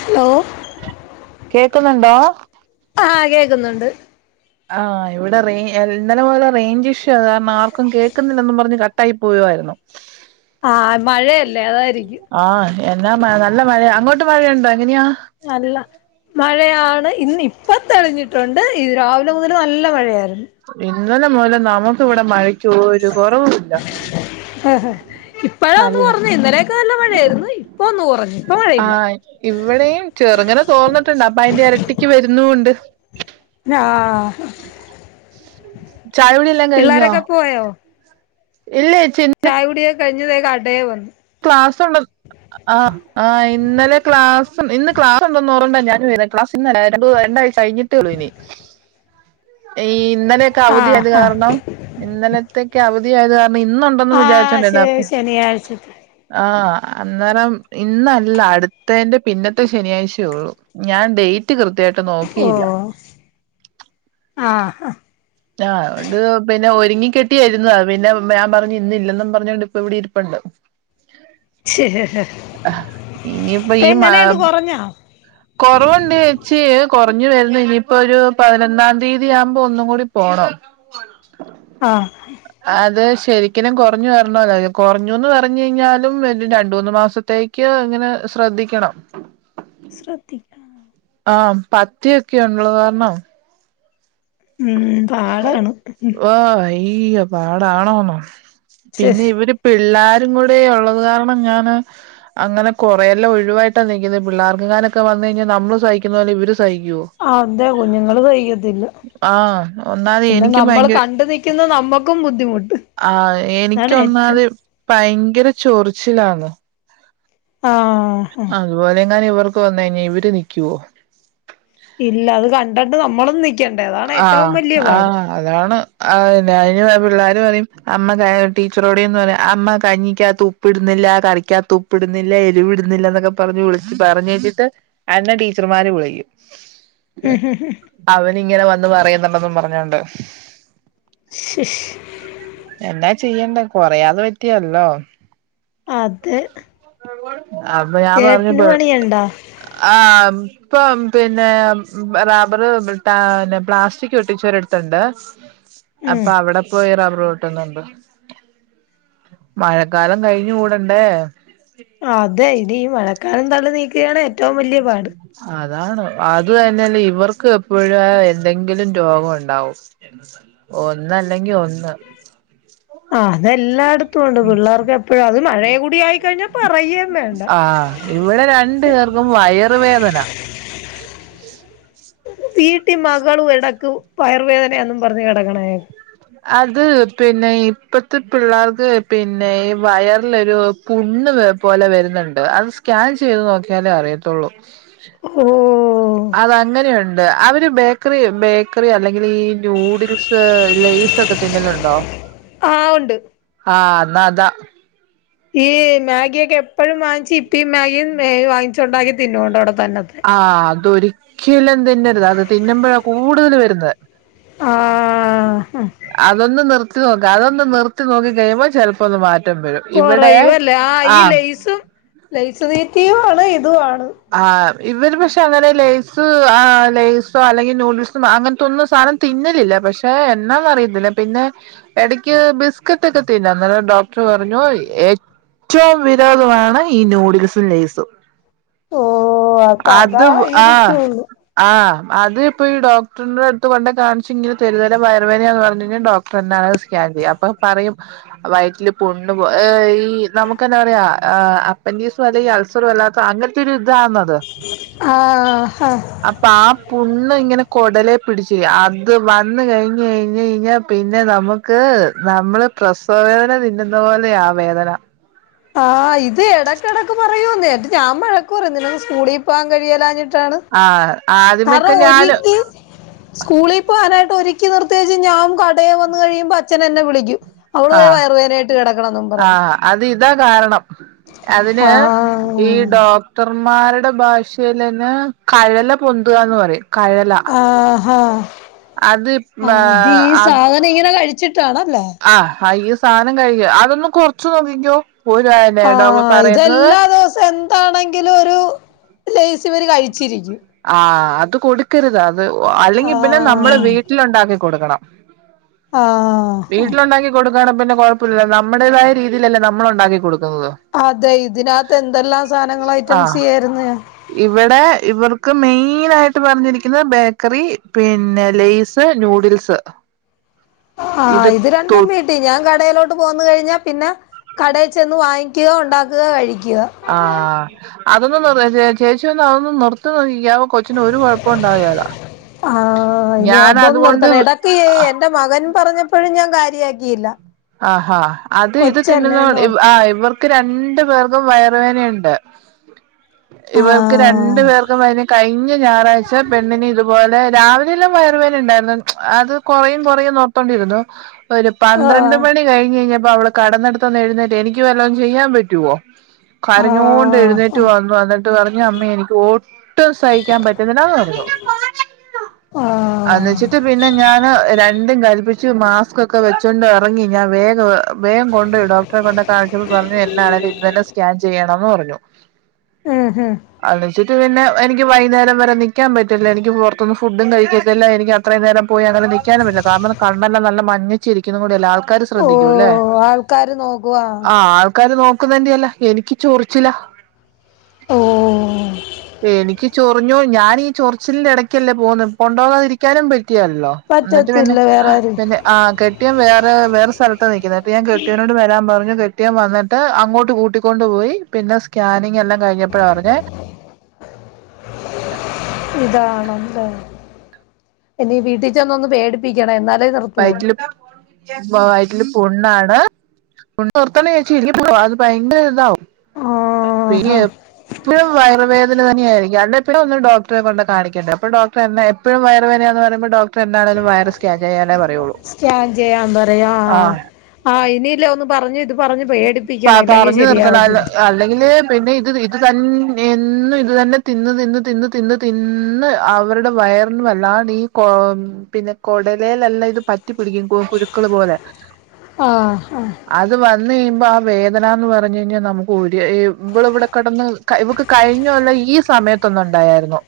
Hello കേക്കുന്നുണ്ടോ അഹാ കേക്കുന്നുണ്ട് ആ ഇവിടെ റേയ് ഇന്നലെ മുതൽറേഞ്ച് ഇഷ്യൂ കാരണം ആർക്കും കേൾക്കുന്നില്ലന്നും പറഞ്ഞ് കട്ടായി പോവായിരുന്നു [unintelligible] ആഹ് മഴയല്ലേ അതായിരിക്കും ആ എന്നാമഴ നല്ല മഴ അങ്ങോട്ട് മഴ യുണ്ടോ എങ്ങനെയാ അല്ല മഴയാണ് ഇന്ന് ഇപ്പോ തെളിഞ്ഞി തൊണ്ട് ഈ രാവിലെ മുതല് നല്ല മഴയായിരുന്നു ഇന്നലെ മൂതല് നമുക്ക് ഇവിടെ മഴക്ക് ഒരു കുറവും മില്ല [unintelligible] ഇപ്പളന്നു കുറഞ്ഞ് ഇന്നലെയൊക്കെ നല്ല മഴയായിരുന്നു ഇപ്പൊ ഒന്നും കുറഞ്ഞു ഇപ്പ മഴയില്ല ആഹ് ഇവിടെയും ചെറ്ങ്ങനെ തോർന്നിട്ടുണ്ട് അപ്പൊ അയിന്റെ ഇരട്ടിക്ക് വരുന്നുണ്ട് [unintelligible] ചായ കുടി പിള്ളേരൊക്കെ പോയോ ഇല്ലേ ചോച്ചി ചായ കുടി കഴിഞ് ഇതേ കടേ പോവുന്നു ക്ലാസ്സ് ഉണ്ട് ആഹ് ആഹ് ഇന്നലെ ക്ലാസ് ഇന്ന് ക്ലാസ് ഉണ്ടെന്ന് പറഞ്ഞോണ്ടാ ഞാൻ വര ക്ലാസ് ഇന്നല്ല രണ്ടാഴ്ച കഴിഞ്ഞിട്ടേ ഒള്ളു ഇനി ഏയ് ഇന്നലെ ആഹ് അവധിയായത് ആഹ് കാരണം ഇന്നലത്തക്ക് അവധിയായത് കാരണം ഇന്നുണ്ടന്ന് ആഹ് വിചാരിച്ചോണ്ടിരുന്നെ അപ്പം ശ ശനിയാഴ്ചത്തെ ആഹ് അന്നേരം ഇന്നല്ല അടുത്തേന്റെ പിന്നത്തെ ശനിയാഴ്ചയേ ഒള്ളു ഞാൻ ഡേറ്റ് കൃത്യമായിട്ട് നോക്കിയില്ല ഓഹ് ആഹ് ആഹ് അതൊണ്ട് പിന്നെ ആഹ് ഒരുങ്ങിക്കെട്ടിയിരുന്നതാ പിന്നെ ഞാൻ പറഞ്ഞു ഇന്ന് ഇല്ലെന്നും പറഞ്ഞോണ്ട് ഇപ്പം ഇവിടെ ഇരിപ്പുണ്ട് [inaudible] ഇപ്പം എങ്ങനെയുണ്ട് കുറഞ്ഞോ കുറവുണ്ട് ചേച്ചി കുറഞ്ഞു വരുന്ന് ഇനിയിപ്പം ഒരു പതിനൊന്നാം തീയതി ആവുമ്പോ ഒന്നും കൂടി പോണം ആഹ് അത് ശരിക്കലും കുറഞ്ഞു വരണമല്ലോ കുറഞ്ഞൂന്ന് പറഞ്ഞ് കഴിഞ്ഞാലും ഒരു രണ്ട് മൂന്ന് മാസത്തേ ക്ക് അങ്ങനെ ശ്രദ്ധിക്കണം ശ്രദ്ധിക്കണം ആഹ് പദ്യം ഒക്കെ ഉള്ളത് കാരണം ഉം പാടാണ് ഉം ഓ ഇയ്യോ പാടാണോന്നോ ശ് പിന്നെ ഇവര് പിള്ളാരും കൂടെ ഉള്ളത് കാരണം ഞാന് അങ്ങനെ കുറേയെല്ലാം ഒഴിവായിട്ടാ നിൽക്കുന്നത് പിള്ളേർക്കങ്ങാനൊക്കെ വന്ന കഴിഞ്ഞാ നമ്മള് സഹിക്കുന്ന പോലെ ഇവര് സഹിക്കുവോ ആഹ് അതെ കുഞ്ഞുങ്ങള് സഹിക്കത്തില്ല ആഹ് ഒന്നാതെ പിന്നെ എനിക്ക് നമ്മള് ഭയങ്കര കണ്ടു നി ക്കുന്ന നമ്മക്കും ബുദ്ധിമുട്ട് ആഹ് അതാണ് ഏറ്റവും എനിക്കൊന്നാത് പയങ്കര ചൊറിച്ചിലാന്ന് ആഹ് ഉം ഇതുപോലെ എങ്ങാനും ഇവർക്ക് വന്നു കഴിഞ്ഞാ ഇവര് നിക്കുവോ ഇല്ല അത് കണ്ടട്ട് നമ്മളും നിക്കണ്ടേ അതാണ് ഏറ്റവും ആഹ് വലിയ പാട് ആഹ് അതാണ് ആ അയിന് പിള്ളേര് പറയും അമ്മ ക ടീച്ചറോട് ചെന്ന് പറയും അമ്മ കഞ്ഞിക്കാത്ത് ഉ പ്പിടുന്നില്ല കറിക്കാത്ത് ഉപ്പ് ഇടുന്നില്ല എരിവ് ഇടുന്നില്ല എന്നൊക്കെ പറഞ്ഞു വിളിച്ച് പറഞ്ഞേച്ചിട്ട് അന്ന് ടീച്ചർമാര് വിളിക്കും ഉം ഉം ഉം അവനിങ്ങനെ വന്ന് പറയുന്നുണ്ടന്നും പറഞ്ഞോണ്ട് ശ് ശ് എന്നാ ചെയ്യണ്ടെ കൊറയാതെ പറ്റിയേലല്ലോ അതെ അപ്പൊ ഞാൻ പറഞ്ഞു ചേട്ടന് പെ പണിയുണ്ടാ ആഹ് ഇപ്പം പിന്നെ റബറ് ട്ടാന് പ്ലാസ്റ്റിക് പൊട്ടിച്ചൊരിടുത്തുണ്ട് ഉം അപ്പോ അവിടെ പോയി റബ്ബറ് വെ ട്ടുന്നുണ്ട് മഴക്കാലം കഴിഞ്ഞു കൂടണ്ടേ അതെ ഇനി ഈ മഴക്കാലം തള്ളി നീക്ക് [inaudible] അതാണ് അത് തന്നെയല്ല ഇവർക്ക് എപ്പോഴും എന്തെങ്കിലും രോഗം ഒണ്ടാവും ഒന്നല്ലെങ്കി ഒന്ന് ആഹ് അതെല്ലായിടത്തും ഒണ്ട് പിള്ളേർക്ക് എപ്പഴാ അത് മഴയു കൂടി ആയിക്കഴിഞ്ഞാ പറയേം വേണ്ട ആഹ് ഇവിടെ രണ്ടു പേർക്കും വയറ് വേദന വീട്ടി മകളും ഇടക്കു വയറ് വേദനയാന്നും പറഞ്ഞ് കിടക്കണ കേ അത് പിന്നെ ഇപ്പത്തെ പിള്ളേർക്ക് പിന്നെ ഈ വയറിലൊരു പുണ്ണ് വേ പോലെ വരുന്നുണ്ട് അത് സ്കാൻ ചെയ്ത് നോക്കിയാലേ അറിയത്തുള്ളൂ ഓഹ് അതങ്ങനെയുണ്ട് അവര് ബേക്കറി ബേക്കറി അല്ലെങ്കിൽ ഈ ന്യൂഡിൽസ് ലെയിസൊക്കെ തിന്നലുണ്ടോ ആഹ് ഒണ്ട് ആഹ് എന്നാ അതാ ഈ മാഗിയൊക്കെ എപ്പോഴും വാങ്ങിച്ച് ഇത്തീം മാഗിയും മേ വാങ്ങിച്ചുണ്ടാക്കി തിന്നോണ്ടോ അവിടെ തന്നെത്ര ആഹ് അതൊരിക്കലും തിന്നരുത് അത് തിന്നുമ്പോഴാ കൂടുതല് വരുന്നേ ആഹ് അതൊന്ന് നിർത്തി നോക്ക് അതൊന്ന് നിർത്തി നോക്കി കഴിയുമ്പോ ചെല പ്പൊന്ന് മാറ്റം വരും ഇവിടെ ആം ലൈസു തീറ്റയുവാണ് ഇതുവാണ് ആഹ് ഇവര് പക്ഷെ അങ്ങനെ ലെയസ് ആഹ് ലെയസോ അല്ലെങ്കി നൂഡിൽസോ അങ്ങനത്തൊന്നു സാനം തിന്നലില്ല പക്ഷെ എന്നാന്ന് അറിയത്തില്ല പിന്നെ എടയ്ക്ക് ബിസ്കറ്റ് ഒക്കെ തിന്നാം അന്നേരം ഡോക്ടറ് പറഞ്ഞു എ റ്റവും വിരോദമാണ് ഈ നൂഡിൽസും ലേയ്സും ഓഹ് അപ്പൊ അത് ആഹ് അതായിരിക്കുള്ളൂ ആഹ് അത് ഇപ്പോ ഈ ഡോക്ടറിന്റെ അടുത്ത് കൊണ്ട കാണിച്ചിങ്ങനെ തെരുതെരെ വയറ് വേദനാന്ന് പറഞ്ഞ് കഴിഞ്ഞാ ഡോ ക്ടറന്നെ അത് സ്‌കാൻ ചെയ്യും അപ്പൊ പറയും വയറ്റില് പുണ്ണ് പോ ഏഹ് ഈ നമുക്ക് എന്നാ പറയാ ഏഹ് അപ്പൻഡീസും അല്ലെങ്കി അൾസറുവല്ലാത്ത അങ്ങന ത്തൊരു ഇതാന്ന് ആഹ് ഹാ അപ്പൊ ആ പുണ്ണ് ഇങ്ങനെ കൊടലെ പിടിച്ചു അത് വന്ന് കയിഞ്ഞ് കഴിഞ്ഞ് കഴിഞ്ഞാ പിന്നെ നമ്മ ക്ക് നമ്മള് പ്രസവ വേദന തിന്നുന്ന പോലെയാ ആ വേദന ആഹ് ഇത് എടക്കെടയ്ക്ക് പറയൂന്നേ എന്നിട്ട് ഞാൻ വഴക്ക് പറയും നിനക്ക് സ്കൂളി പോകാ ൻ കഴിയേലാഞ്ഞിട്ടാണ് ആഹ് ആദ്യമേക്കെ ഞാന് സ്കൂളിൽ പോകാനായിട്ട് ഒരിക്കി നിർത്തിയെച്ച് ഞാൻ കടയിൽ വന്നു കഴിയുമ്പോ അച്ഛനെന്നെ വിളിക്കും അവള് പോയി ആഹ് വയറുവേദനയായിട്ട് കിടക്കണെന്നും പറഞ്ഞ് ആഹ് അത് ഇതാ കാരണം ആ അതിന് ഈ ഡോ ഡക്ടർമാരുടെ ഭാഷല്ന് കഴല പൊന്തുകാന്ന് പറയും കഴല ആഹാ അത് ആഹ് അതീ അത് സാധനം ഇങ്ങനെ കഴിച്ചിട്ടാണല്ലേ ആഹ് ആയി സാധനം കഴിക് അതൊന്ന് കൊറച്ച് നോക്കിക്കോ പോ ആഹ് ഇതെല്ലാ ദിവസം എന്താണെങ്കിലും ഒരു ലേസ് ഇവര് കഴിച്ചിരിക്കും ആഹ് അത് കൊടുക്കരുത് അത് ആ അല്ലെങ്കിൽ പിന്നെ നമ്മുടെ വീ വീട്ടിൽ ഉണ്ടാക്കി കൊടുക്കണം ആ വീട്ടിൽ ഉണ്ടാക്കി കൊടുക്കാണേ പിന്നെ കൊഴപ്പ ഇല്ലലോ നമ്മുടേതായ രീതിയിലല്ലേ നമ്മള് ഉണ്ടാക്കി കൊടുക്കുന്നത് അതെ ഇതിനകത്ത് എന്തെല്ലാം സാധനങ്ങൾ ഐറ്റംസ് ആഹ് ചേരുന്നേയ ഇവിടെ ഇവർക്ക് മെയിന ആയിട്ട് പറഞ്ഞിരിക്കുന്നത് ബേക്കറി പിന്നെ ലെയ്സ് ന്യൂഡിൽസ് ആഹ് ഇത് തൊ രണ്ടും പി ഞാൻ കടയിലോട്ട് പോകന്ന കഴിഞ്ഞാൽ പിന്നെ കടയിൽ ചെന്ന് വാങ്ങിക്കുക ഉണ്ടാക്കുക കഴിക്കുക ആഹ് അതൊന്ന് നിർ ചെ ചെ ചേച്ചി ഒന്ന് അതൊന്നന്ന് നിർത്തി നോക്കിക്കേ അവ കൊച്ചിന് ഒരു കൊഴപ്പ ഉണ്ടാവേലാ ആ ഇനി ഞാൻ അതൊന്നും അതുകൊണ്ട് നിർത്തണം ഇടക്ക് എന്റെ മകൻ പറഞ്ഞപ്പോഴും ഞാൻ കാര്യയാക്കിയില്ല ആഹാ അത് ഇത് തിന്നുന്ന ആഹ് ഇവർ രണ്ടു പേർക്കും വയറുവേനയുണ്ട് ഇവർക്ക് രണ്ടു ആഹ് പേർക്കും അതിന കഴ ഇഞ്ഞ ഞായറാഴ് പെണ്ണിന് ഇതുപോലെ രാവിലെല്ലും വയറു വേനണ്ടായിരുന്നു അത് കൊറയും കൊറയും ക്കോണ്ടിരുന്നു ഒരു പന്ത്രണ്ട് ആഹ് മണി കഴിഞ്ഞഴിഞ്ഞപ്പോ അവള് കടന്നെടുത്തന്ന് എഴുന്നേറ്റ് എനിക്ക് വല്ലോം ചെയ്യാൻ പറ്റുവോ കരഞ്ഞോ ണ്ട് എഴുന്നേറ്റ് ആഹ് വന്നു എന്നിട്ട് പറഞ്ഞ അമ്മ എനിക്ക് ഓ ഒട്ടും സഹിക്കാൻ പറ്റത്തില്ലറഞ്ഞു ആഹ് അന്ന്ച്ചിട്ട് പിന്നെ ഞാന് രണ്ടും കൽപ്പിച്ച് മാസ്ക് ഒക്കെ വെച്ചോണ്ട് എറങ്ങി ഞാൻ വേഗവ വേഗം കൊണ്ട് പോയി ഡോക്ടറെ കൊണ്ട കാഴ്ച്ചാപ്പൊ പറഞ്ഞു എന്നാണേങ്കലും ഇന്ന് തന്നെ സ്കാൻ ചെയ്യണന്ന് പറഞ്ഞു. ഉം ഹും അത്ച്ചിട്ട് പിന്നെ എനിക്ക് വൈന്നേരം വരെ നിക്കാൻ പറ്റില്ല എനിക്ക് പുറത്തുന്ന് ഫുഡും കഴിക്കത്തില്ല എനിക്ക് അത്രയും നേരം പോയി അങ്ങനെ നിക്കാനും പറ്റില്ല കാരണം കണ്ണേല്ല നല്ല മഞ്ഞച്ചിരിക്കുന്ന കൂടെല്ലെ ആൾക്ക ൾക്കാര് ഓ ശ്രദ്ധിക്കുല്ലെ ആൾക്കാര് നോക്കുവാ ആഹ് അള് ആക്കാര് നോക്കുന്നേൻ്റെ അല്ല എനിക്ക് ചോറിച്ചില. ഓ എനിക്ക് ചോറ് റഞ്ഞോ ഞാനീ ചൊറച്ചിലിന്റെ എടക്കല്ലേ പോകന്ന് കൊണ്ടോകതിരിക്കാനും പറ്റികേലല്ലോ. എന്നിട്ട് പിന്നെ പറ്റത്തില്ല വേറെ ആരും പിന്നെ ആഹ് കെട്ടിയോൻ വേ വേറെ സ്ഥലത്ത് നിക്കുന്നത് ഞാൻ കെട്ടിയനോട് വരാൻ പറഞ്ഞു കെട്ടിയൻ വന്നിട്ട് അങ്ങോട്ട് കൂട്ടിക്കൊണ്ട്പപോയി പിന്നെ സ്കാനിങ് എല്ലാം കഴിഞ്ഞപ്പോഴാണ് അറിഞ്ഞേ ഇതാണല്ല ഇനി വീട്ടിച്ചെന്ന് ഒന്ന് പേടിപ്പിക്കണം എന്നാലെ വൈറ്റില് വയറ്റില് പുണ്ണാണ് പുണ് നിർത്തണ ചേച്ചില്ലങ്കി അത് ഭയങ്കര ഇതാവും പിന്നെ ആഹാ എപ്പോഴും വയറുവേദന തന്നെയായിരിക്കും അല്ലടെപ്പഴും ഒരു ഡോക്ടറെ കൊണ്ട് കാണിക്കണ്ടെ അപ്പൊ ഡോക്ടറെ എന്നെ എപ്പയും വയർവേദനയന്ന് പറയ്മ്പോൾ ഡോക് ക്ടർ എന്താണങ്കിലും വയറ് സ്കയാൻ ചെയ്യാനെ പറയുള്ളൂ സ്കാൻ ചെയ്യാൻ പറയാ ആഹ് ആഹ് ഇനിയില്ല ഒന്നും പ പറഞ്ഞു നിർത്തണല്ല ശരിയാവത്തില്ല അല്ലെങ്കില് പിന്നെ ഇത് അതന്ന എന്നും ഇതന്നെ തിന്ന് തിന്ന് തിന്ന് തിന്ന് തിന്ന് അവരുടെ വയറിന് വല്ലാണ്ടീ കൊ പിന്നെ കൊടലെയിലെല്ലാം ഇത് പറ്റി പിടിക്കും പുഴുക്കള് പോലെ ആഹ് അഹ് ഇത് വന്ന് കഴിയുമ്പോ ആ വേദന എന്ന് പറഞ്ഞു കഴിഞ്ഞാൽ നമുക്ക് ഒരു ഇവള് ഇവിടെ കെടന്ന് ഇവക്ക് കഴിഞ്ഞ കൊല്ലം ഈ സമയത്തൊന്ന് ഉണ്ടായിരുന്നു.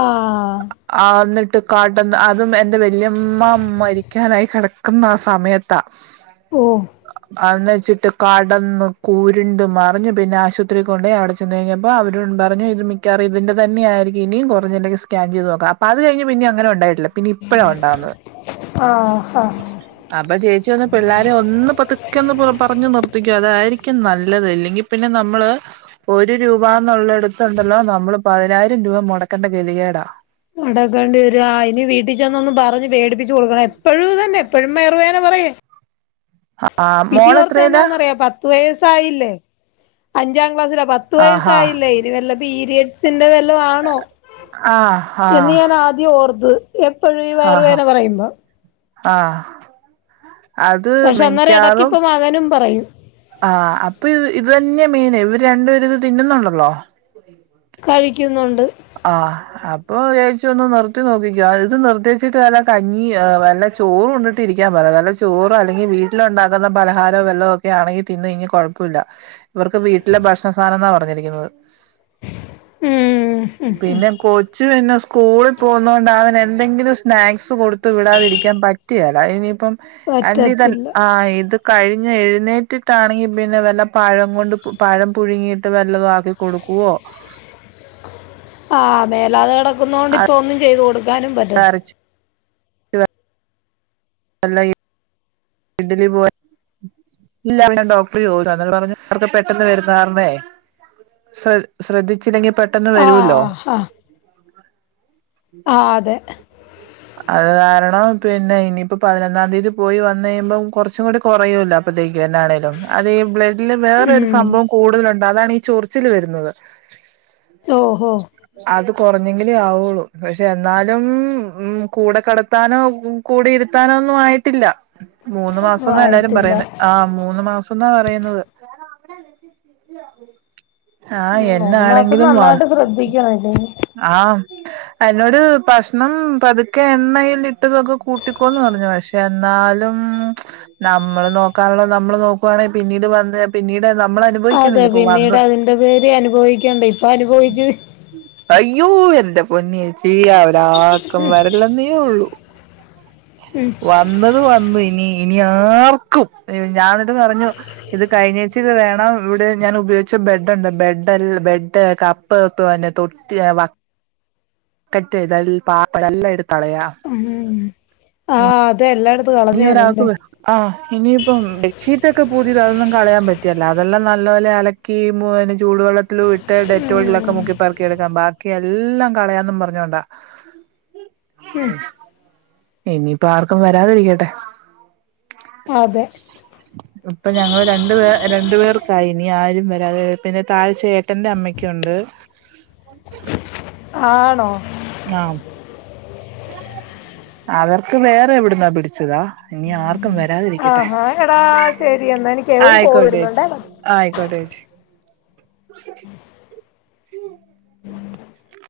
ആഹ് ആ എന്നിട്ട് കാട്ടന്ന് അതും എന്റെ വല്യാമ്മ മരിക്കാനായി കെടക്കുന്ന ആ സമയത്താ ഓ അന്ന് വെച്ചിട്ട് കടന്ന് കൂരുണ്ട് മറിഞ്ഞ് പിന്നെ ആശുപത്രിക്ക് കൊണ്ടോയി അവിടെ ചെ ചെന്ന് കഴിഞ്ഞപ്പോ അവര് പറഞ്ഞു ഇത് മിക്കാവാറും ഇതിന്റെ തന്നെ ആയിരിക്കും ഇനി കുറഞ്ഞില്ലെങ്കി സ്കാൻ ചെയ്ത് നോക്കാൻ അത്ഴിഞ്ഞ് പിന്നെ അങ്ങനെ ഉണ്ടായിട്ടില്ല പിന്ന ഇപ്പോഴാണ് ഉണ്ടാവുന്നത്. ആഹ് അപ്പൊ ചേച്ചി വന്ന് പിള്ളോരേ ഒന്ന് പൊ തിക്കന്ന് പറഞ്ഞു നിർത്തിക്കോ അതായിരിക്കും നല്ലത് ഇല്ലെങ്കി പിന്നെ നമ്മള് ഒരു രൂപ എന്നുള്ളടത്ത് ഒണ്ടല്ലോ നമ്മള് പതിനായിരം രൂപ മുടക്കേണ്ട ഗതികേടാ. അടക്കേണ്ടി വരു ഇനി വീട്ടിൽ ചെന്നൊന്ന് പറഞ്ഞ് പേടിപ്പിച്ച് കൊടുക്കണം എപ്പഴും ഇത് തന്നെ എപ്പഴും വയറു വേദന. പറയ് ആ പിതി ഓർത്ത് മോളെത്രയിലാ എന്നാന്നറിയ പത്ത് പത്ത് വയസയില്ലേ അഞ്ചാം ക്ലാസ്സില പത്ത് ആഹാ വയസ്സായില്ലേ ഇനി വല്ല പീരിയഡ് സ് ഇതിന്റെ വെല്ലോ ആണോ ആഹ് ആഹ് എന്ന് ഞാൻ ആദ്യം ഓർത്ത് എപ്പഴും ഈ വയറ് ആഹാ വേദന പറയുമ്പം ആഹ് അത് പക്ഷെ അന്നേരം മിക്കാറും ഇടക്കിപ്പ മകനും പറയും. ആഹ് അപ്പൊ ഇത് തന്നെയാ മെയിന് ഇവര് രണ്ടുപേര് ഇത് തിന്നുന്ന് ഒണ്ടല്ലോ. ! ! ! ! ! ! ! ! ! ! ! ! ! ! ! ! ! ! ! കഴിക്കുന്നുണ്ട്. ആഹ് അപ്പൊ വിജാരിച്ച് ഒന്ന് നിർത്തി നോക്കിക്കോ ഇത് നിർത്തിച്ചിട്ട് വല്ല കഞ്ഞി വല്ല ചോറ് ഉണ്ടിട്ടിരിക്കാൻ പറ വല്ല ചോറോ അല്ലെങ്കിൽ വീട്ടിലുണ്ടാക്കുന്ന പലഹാരോ വല്ല ഒക്കെ ആണെങ്കി തിന്ന് കഴിഞ്ഞാ കെഴ ഇവർക്ക് വീട്ടിലെ ഭക്ഷണ സാധനം എന്നാ പറഞ്ഞിരിക്കുന്നത് ഉം ഉം ഉം പിന്നെ കൊച്ച് ച്ച് ന്നെ സ്കൂളിൽ പോന്നൊണ്ട് അവൻ എന്തെങ്കിലും സ്നാക്സ് കൊടുത്ത് വിടാതിരിക്കാൻ പറ്റിയെല ഇനിയിപ്പം പറ്റത്തില്ല [unintelligible] ആ ഇത്‌ കഴിഞ്ഞ് എഴുന്നേറ്റിട്ടാണെങ്കി പിന്നെ വല്ല പഴം കൊണ്ട് പഴം പുഴുങ്ങിയിട്ട് വല്ലതും ആക്കി കൊടുക്കുവോ ആഹ് മേലാതെ കെടക്കുന്നൊണ്ട് ഇപ്പ ഒന്നും ചെയ്ത് കൊടുക്കാനും പറ്റത്തി ഇറച്ചി അല്ലായി ഇഡ്ലി പോ ഇല്ല ഞാൻ ഡോക്ടർ ചോ അന്നനെ പറഞ്ഞു അവർക്ക് പെട്ടെന്ന് വര്ന്ന കാര്ണേയ് ശ്രദ്ധിച്ചില്ലെങ്കി പെട്ടെന്ന് വരുവല്ലോ ആഹ് ആഹ് ആഹ് അതെ അത് കാരണം പിന്നെ ഇനിയിപ്പോ പതിനൊന്നാം തീയതി പോയി വന്നു കഴിയുമ്പം കൊറച്ചും കൂടി കൊറയുവല്ലോ മ്പത്തേക്ക് തന്നെ ആണേലും ഇല്ലേ വേറെരു ഉം സംഭവം കൂടുതലുണ്ട് അതാണ് ഈ ചൊറിച്ചില് വരുന്നത് ഓഹോ അത് കെറഞ്ഞെങ്കിലേ ആവൂള്ളു പക്ഷെ എന്നാലും ഉം ഉം കൂടെ കെടത്താനോ കൂടെ ഇരുത്താനോ ഒന്നും ആയിട്ടില്ല മൂന്ന് ഒന്നും മാസമാ എല്ലാരും ആയിട്ടില്ല പറയുന്നെ ആഹ് മൂന്ന് മാസം എന്നാ പറയുന്നത്. ആഹ് മൂന്ന് മാസം എന്നാണെങ്കിലും വ നന്നായിട്ട് ശ്രദ്ധിക്കണം ഇല്ലെങ്കി ആഹ് എന്നോട് ഭക്ഷണം പതുക്കെ എണ്ണയിലിട്ടതൊക്കെ കൂട്ടിക്കോന്ന് പറഞ്ഞു പക്ഷേ എന്നാലും നമ്മള് നോക്കാനുള്ളത് നമ്മള് നോക്കുവാണെങ്കി പിന്നീട് വന്ന് പിന്നീട് നമ്മള് അനു അതെ പിന്നീട് അതിന്റെ പേര് അനുഭവിക്കെണ്ട ഇപ്പൊ അനുഭവിച്ചത് അയ്യോ എന്റെ പൊന്നേച്ചി ആഹ് ഇതാർക്കം വരല്ലെന്നേ ഉള്ളൂ ഉം വ വന്നത് വന്നയിന്ന് ഇനി ആർക്കും ഞാനിത് പറഞ്ഞു ഇത് കഴിഞ്ഞെച്ച് ഇന്ക്ക് ഇത് വേണം ഇവ്ടെ ഞാൻ ഉപയോഗിച്ച ബെഡ്ണ്ട് ബെഡ ബെഡ് കപ്പ് തന്നെ തൊ ട്ടിലി ബ ക്കറ്റ് [unintelligible] കളയാ ഹ്മ്മ് ആഹ് അതെല്ലാട് ഇനി ഒരാക്ക് വേണോ ആഹ് ഇനിയിപ്പം ബെഡ്ഷീറ്റൊക്കെ പൂതിയതാ അതൊന്നും കളയാൻ പറ്റില്ല അതെല്ലാം നല്ല പോലെ അല ക്കി മു ചൂടുവെള്ളത്തിലുട്ട് ഡെറ്റൊളിലൊക്കെ മുക്കി പെറുക്കിയെട്ക്കാം ബാക്കി എല്ലാം കളയാന്നും പറ ഞ്ഞതാ. ഹ്മ്മ് ഇനിയിപ്പം ആർക്കും വരാതിരിക്കട്ടെ. അതെ ഇപ്പൊ ഞങ്ങള് രണ്ട് പേർ രണ്ടു പേർക്കായി ഇനി ആരും വരാ പിന്നെ താഴെ ചേട്ടന്റെ അമ്മ ക്ക്ണ്ട്. ആണോ ആഹ് അവർക്ക് വേറെവ്ട്ന്നോ പിടിച്ചതാ ഇനി ആർക് ആഹ് ഹായെടാ ശെരി എന്നാ എനിക്കേ ഒര് കോള് വരുന്നുണ്ടേ ആഹ് ആയിക്കോട്ടെച്ചി. [inaudible]